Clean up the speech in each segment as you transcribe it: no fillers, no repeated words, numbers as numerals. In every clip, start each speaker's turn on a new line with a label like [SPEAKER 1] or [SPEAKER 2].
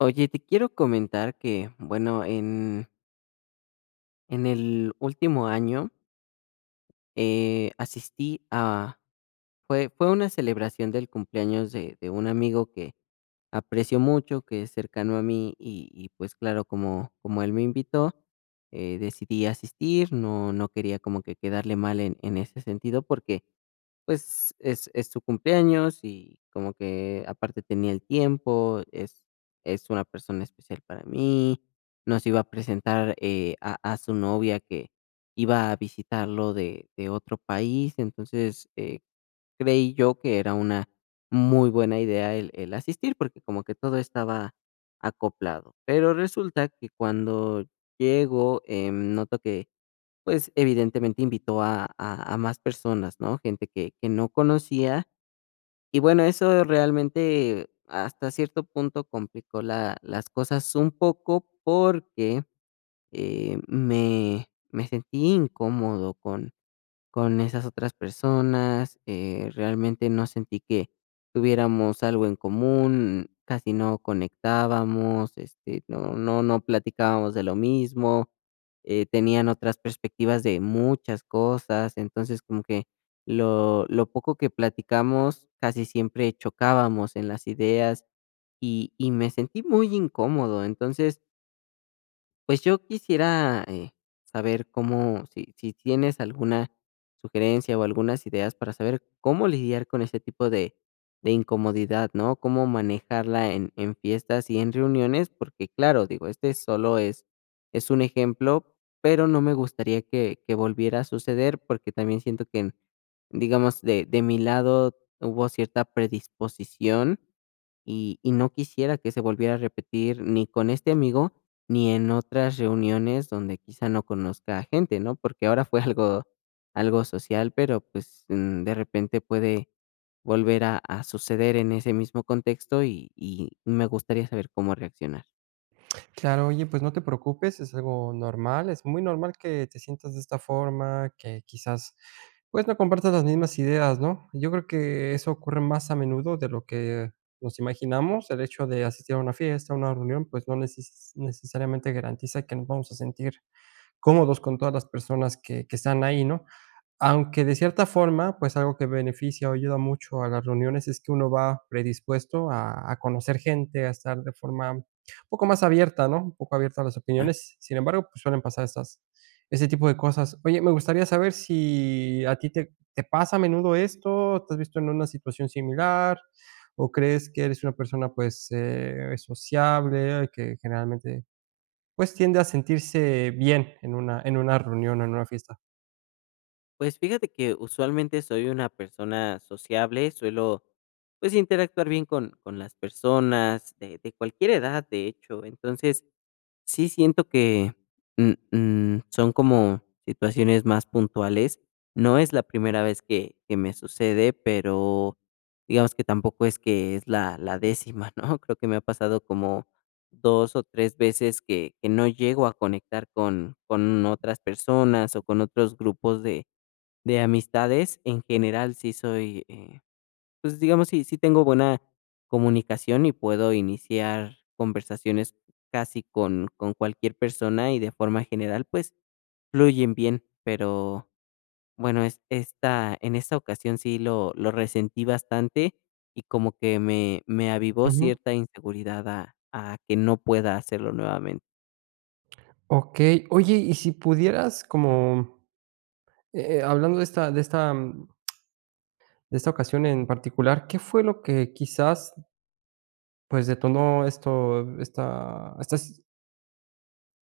[SPEAKER 1] Oye, te quiero comentar que, bueno, en el último año, asistí a, fue una celebración del cumpleaños de un amigo que aprecio mucho, que es cercano a mí, y pues claro, como él me invitó, decidí asistir. No quería como que quedarle mal en ese sentido, porque pues, es su cumpleaños y como que aparte tenía el tiempo, es una persona especial para mí. Nos iba a presentar, a su novia que iba a visitarlo de otro país. Entonces, creí yo que era una muy buena idea el asistir, porque como que todo estaba acoplado. Pero resulta que cuando llego, noto que, pues, evidentemente invitó a más personas, ¿no? Gente que no conocía. Y bueno, eso realmente hasta cierto punto complicó la las cosas un poco, porque me sentí incómodo con esas otras personas. Realmente no sentí que tuviéramos algo en común, casi no conectábamos, este, no platicábamos de lo mismo. Tenían otras perspectivas de muchas cosas. Entonces, como que lo poco que platicamos casi siempre chocábamos en las ideas, y me sentí muy incómodo. Entonces, pues yo quisiera, saber cómo, si tienes alguna sugerencia o algunas ideas para saber cómo lidiar con este tipo de incomodidad, ¿no? Cómo manejarla en fiestas y en reuniones. Porque claro, digo, este solo es un ejemplo, pero no me gustaría que volviera a suceder. Porque también siento que en, digamos, de mi lado hubo cierta predisposición, y no quisiera que se volviera a repetir, ni con este amigo ni en otras reuniones donde quizá no conozca a gente, ¿no? Porque ahora fue algo, algo social, pero pues, de repente puede volver a suceder en ese mismo contexto, y me gustaría saber cómo reaccionar.
[SPEAKER 2] Claro, oye, pues no te preocupes, es algo normal, es muy normal que te sientas de esta forma, que quizás pues no compartas las mismas ideas, ¿no? Yo creo que eso ocurre más a menudo de lo que nos imaginamos, el hecho de asistir a una fiesta, a una reunión, pues no neces- necesariamente garantiza que nos vamos a sentir cómodos con todas las personas que están ahí, ¿no? Aunque de cierta forma, pues, algo que beneficia o ayuda mucho a las reuniones es que uno va predispuesto a conocer gente, a estar de forma un poco más abierta, ¿no? Un poco abierta a las
[SPEAKER 1] Ah.
[SPEAKER 2] opiniones. Sin embargo, pues, suelen pasar estas ese tipo de cosas. Oye, me gustaría saber si a ti te pasa a menudo esto, ¿te has visto en una situación similar o crees que eres una persona, pues, sociable, que generalmente pues tiende a sentirse bien en una reunión o en una fiesta.
[SPEAKER 1] Pues fíjate que usualmente soy una persona sociable, suelo pues interactuar bien con las personas de cualquier edad, de hecho. Entonces, sí, siento que, mm, son como situaciones más puntuales. No es la primera vez que me sucede, pero digamos que tampoco es que es la décima, ¿no? Creo que me ha pasado como 2 o 3 veces que no llego a conectar con otras personas o con otros grupos de amistades. En general, sí soy, pues, digamos, sí tengo buena comunicación y puedo iniciar conversaciones casi con cualquier persona, y de forma general, pues, fluyen bien. Pero bueno, es esta en esta ocasión sí lo resentí bastante, y como que me avivó
[SPEAKER 2] Ujú.
[SPEAKER 1] cierta inseguridad a que no pueda hacerlo nuevamente.
[SPEAKER 2] Okey. Oye, y si pudieras como, hablando de esta de esta ocasión en particular, ¿qué fue lo que quizás, pues, detonó esto esta estas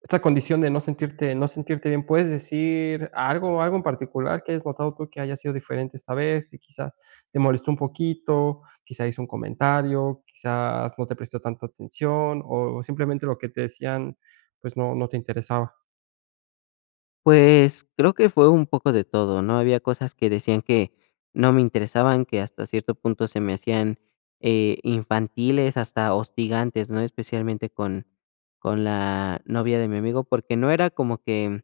[SPEAKER 2] Esta condición de no sentirte bien, ¿puedes decir algo en particular que hayas notado tú que haya sido diferente esta vez, que quizás te molestó un poquito, quizás hizo un comentario, quizás no te prestó tanta atención, o simplemente lo que te decían, pues, no te interesaba?
[SPEAKER 1] Pues, creo que fue un poco de todo, ¿no? Había cosas que decían que no me interesaban, que hasta cierto punto se me hacían, infantiles, hasta hostigantes, ¿no? Especialmente con la novia de mi amigo, porque no era como que,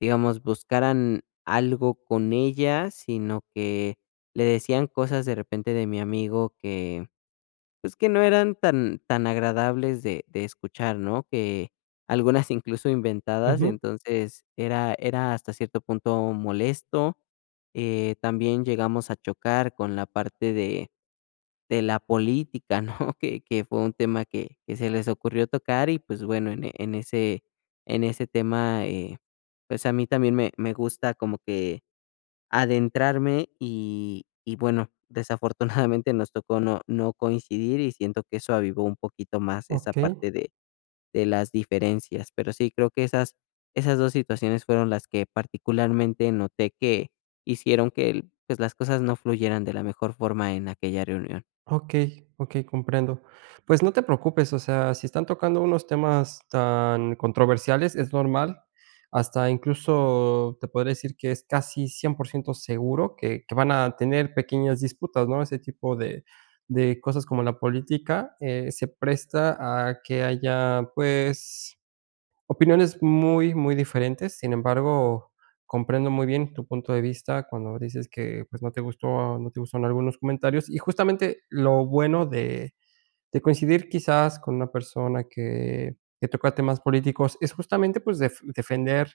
[SPEAKER 1] digamos, buscaran algo con ella, sino que le decían cosas de repente de mi amigo que, pues, que no eran tan tan agradables de escuchar, ¿no? Que algunas incluso inventadas,
[SPEAKER 2] Ujú,
[SPEAKER 1] entonces era hasta cierto punto molesto. También llegamos a chocar con la parte de la política, ¿no? Que fue un tema que se les ocurrió tocar y, pues, bueno, en ese tema, pues, a mí también me gusta como que adentrarme, y bueno, desafortunadamente nos tocó no coincidir, y siento que eso avivó un poquito más esa
[SPEAKER 2] okey.
[SPEAKER 1] parte de las diferencias. Pero sí, creo que esas 2 situaciones fueron las que particularmente noté que hicieron que, pues, las cosas no fluyeran de la mejor forma en aquella reunión.
[SPEAKER 2] Ok, ok, comprendo. Pues no te preocupes, o sea, si están tocando unos temas tan controversiales, es normal, hasta incluso te podría decir que es casi 100% seguro que van a tener pequeñas disputas, ¿no? Ese tipo de cosas como la política, se presta a que haya, pues, opiniones muy, muy diferentes. Sin embargo, comprendo muy bien tu punto de vista cuando dices que, pues, no te gustaron algunos comentarios. Y justamente lo bueno de coincidir quizás con una persona que toca temas políticos es justamente, pues, defender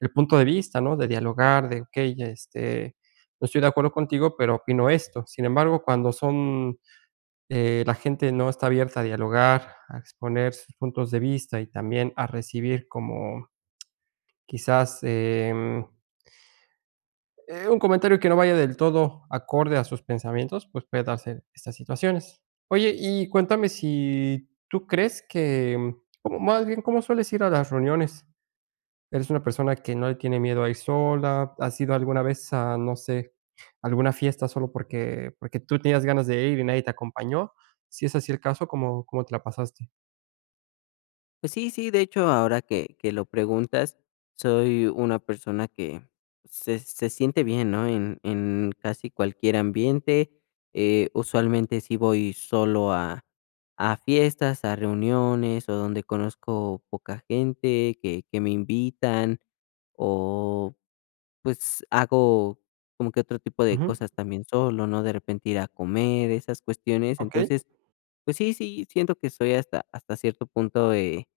[SPEAKER 2] el punto de vista, ¿no? De dialogar, de: "Okey, este, no estoy de acuerdo contigo, pero opino esto". Sin embargo, cuando son la gente no está abierta a dialogar, a exponer sus puntos de vista y también a recibir como quizás, un comentario que no vaya del todo acorde a sus pensamientos, pues puede darse estas situaciones. Oye, y cuéntame si tú crees que, ¿cómo más bien cómo sueles ir a las reuniones? ¿Eres una persona que no le tiene miedo a ir sola? ¿Has ido alguna vez a, no sé, alguna fiesta solo porque porque tú tenías ganas de ir y nadie te acompañó? Si es así el caso, ¿cómo te la pasaste?
[SPEAKER 1] Pues sí, sí, de hecho, ahora que lo preguntas, soy una persona que se siente bien, ¿no? En casi cualquier ambiente, usualmente sí voy solo a fiestas, a reuniones, o donde conozco poca gente, que me invitan, o, pues, hago como que otro tipo de
[SPEAKER 2] Ujú,
[SPEAKER 1] cosas también solo, ¿no? De repente ir a comer, esas cuestiones.
[SPEAKER 2] okey,
[SPEAKER 1] Entonces, pues sí, sí, siento que soy hasta hasta cierto punto,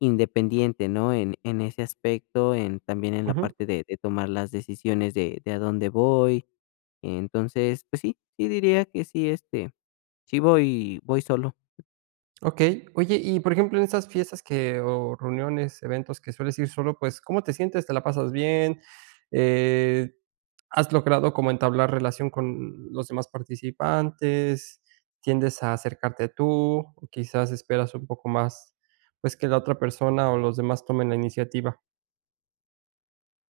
[SPEAKER 1] independiente, ¿no? En ese aspecto, en también en la
[SPEAKER 2] ujú,
[SPEAKER 1] parte de tomar las decisiones de a dónde voy. Entonces, pues sí, sí diría que sí, este, sí voy solo.
[SPEAKER 2] okey. Oye, y por ejemplo, en esas fiestas que o reuniones, eventos que sueles ir solo, pues, ¿cómo te sientes? ¿Te la pasas bien? Eh, ¿Has logrado como entablar relación con los demás participantes? ¿Tiendes a acercarte tú o quizás esperas un poco más, pues, que la otra persona o los demás tomen la iniciativa?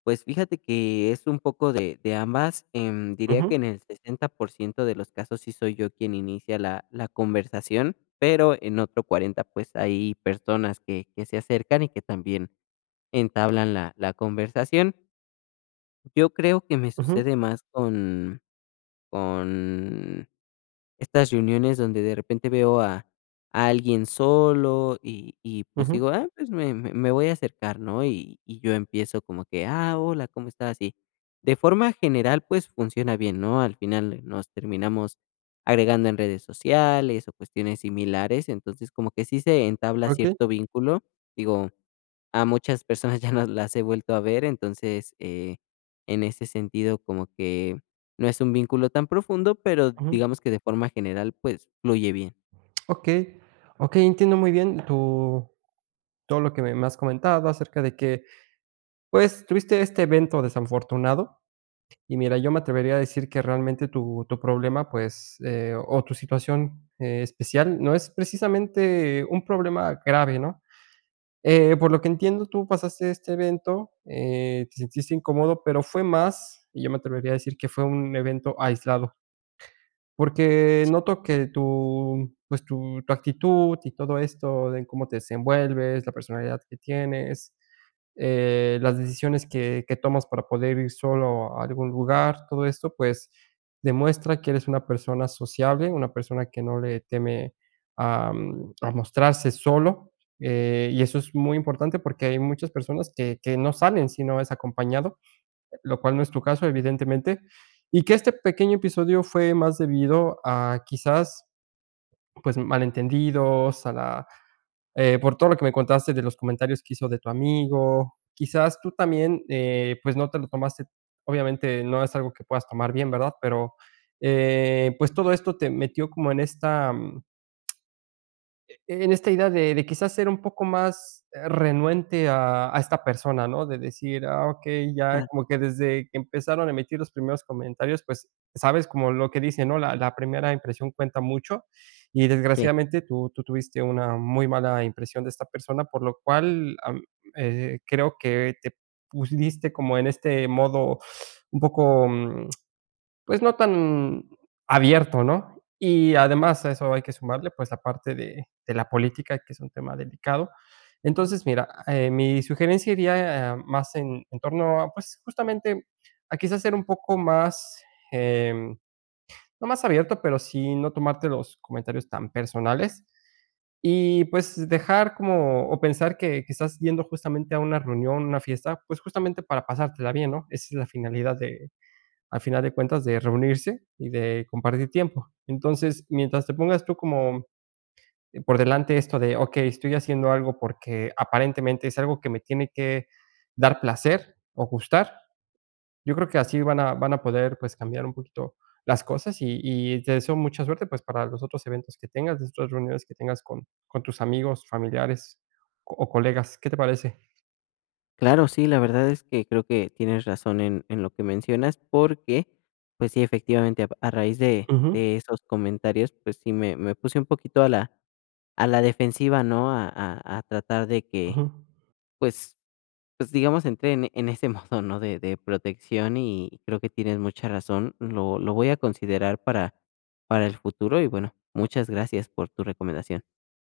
[SPEAKER 1] Pues fíjate que es un poco de ambas, diría que
[SPEAKER 2] Ujú,
[SPEAKER 1] en el 60% de los casos sí soy yo quien inicia la conversación, pero en otro 40, pues, hay personas que se acercan y que también entablan la conversación. Yo creo que me
[SPEAKER 2] ujú,
[SPEAKER 1] sucede más con estas reuniones donde de repente veo a alguien solo y, pues,
[SPEAKER 2] ujú,
[SPEAKER 1] digo: "Ah, pues, me voy a acercar", ¿no? Y yo empiezo como que: "Ah, hola, ¿cómo estás?". Y de forma general, pues, funciona bien, ¿no? Al final nos terminamos agregando en redes sociales o cuestiones similares, entonces como que sí se entabla
[SPEAKER 2] okey,
[SPEAKER 1] cierto vínculo, digo, a muchas personas ya no las he vuelto a ver. Entonces, en ese sentido, como que no es un vínculo tan profundo, pero
[SPEAKER 2] ujú,
[SPEAKER 1] digamos que de forma general, pues, fluye bien.
[SPEAKER 2] okey, okey, entiendo muy bien tu todo lo que me has comentado acerca de que pues tuviste este evento desafortunado. Y mira, yo me atrevería a decir que realmente tu problema, pues, o tu situación, especial, no es precisamente un problema grave, ¿no? Por lo que entiendo, tú pasaste este evento, te sentiste incómodo, pero fue más, y yo me atrevería a decir que fue un evento aislado. Porque noto que tu, pues, tu actitud y todo esto de cómo te desenvuelves, la personalidad que tienes, las decisiones que tomas para poder ir solo a algún lugar, todo esto, pues, demuestra que eres una persona sociable, una persona que no le teme a, a mostrarse solo, y eso es muy importante porque hay muchas personas que no salen si no es acompañado, lo cual no es tu caso, evidentemente, y que este pequeño episodio fue más debido a quizás pues malentendidos, a la, por todo lo que me contaste de los comentarios que hizo de tu amigo, quizás tú también pues no te lo tomaste, obviamente no es algo que puedas tomar bien, ¿verdad? Pero pues todo esto te metió como en esta, en esta idea de quizás ser un poco más renuente a esta persona, ¿no? De decir, ah, ok, ya
[SPEAKER 1] Ah,
[SPEAKER 2] como que desde que empezaron a emitir los primeros comentarios, pues sabes como lo que dicen, ¿no? La primera impresión cuenta mucho y
[SPEAKER 1] sí.
[SPEAKER 2] desgraciadamente tú, tú tuviste una muy mala impresión de esta persona, por lo cual creo que te pusiste como en este modo un poco pues, no tan abierto, ¿no? Y además a eso hay que sumarle, pues, la parte de la política, que es un tema delicado. Entonces, mira, mi sugerencia iría, más en torno a, pues, justamente a quizás ser un poco más, em, no más abierto, pero sí no tomarte los comentarios tan personales y, pues, dejar como o pensar que estás yendo justamente a una reunión, una fiesta, pues, justamente para pasártela bien, ¿no? Esa es la finalidad de al final de cuentas, de reunirse y de compartir tiempo. Entonces, mientras te pongas tú como por delante esto de, okey, estoy haciendo algo porque aparentemente es algo que me tiene que dar placer o gustar, yo creo que así van a poder, pues, cambiar un poquito las cosas. Y y te deseo mucha suerte, pues, para los otros eventos que tengas, las otras reuniones que tengas con tus amigos, familiares o colegas, ¿qué te parece?
[SPEAKER 1] Claro, sí, la verdad es que creo que tienes razón en lo que mencionas, porque, pues sí, efectivamente, a raíz de
[SPEAKER 2] Ujú,
[SPEAKER 1] de esos comentarios, pues sí me puse un poquito a la defensiva, ¿no? A tratar de que,
[SPEAKER 2] ujú.
[SPEAKER 1] pues digamos, entré en ese modo, ¿no?, de protección, y creo que tienes mucha razón. Lo voy a considerar para el futuro y, bueno, muchas gracias por tu recomendación.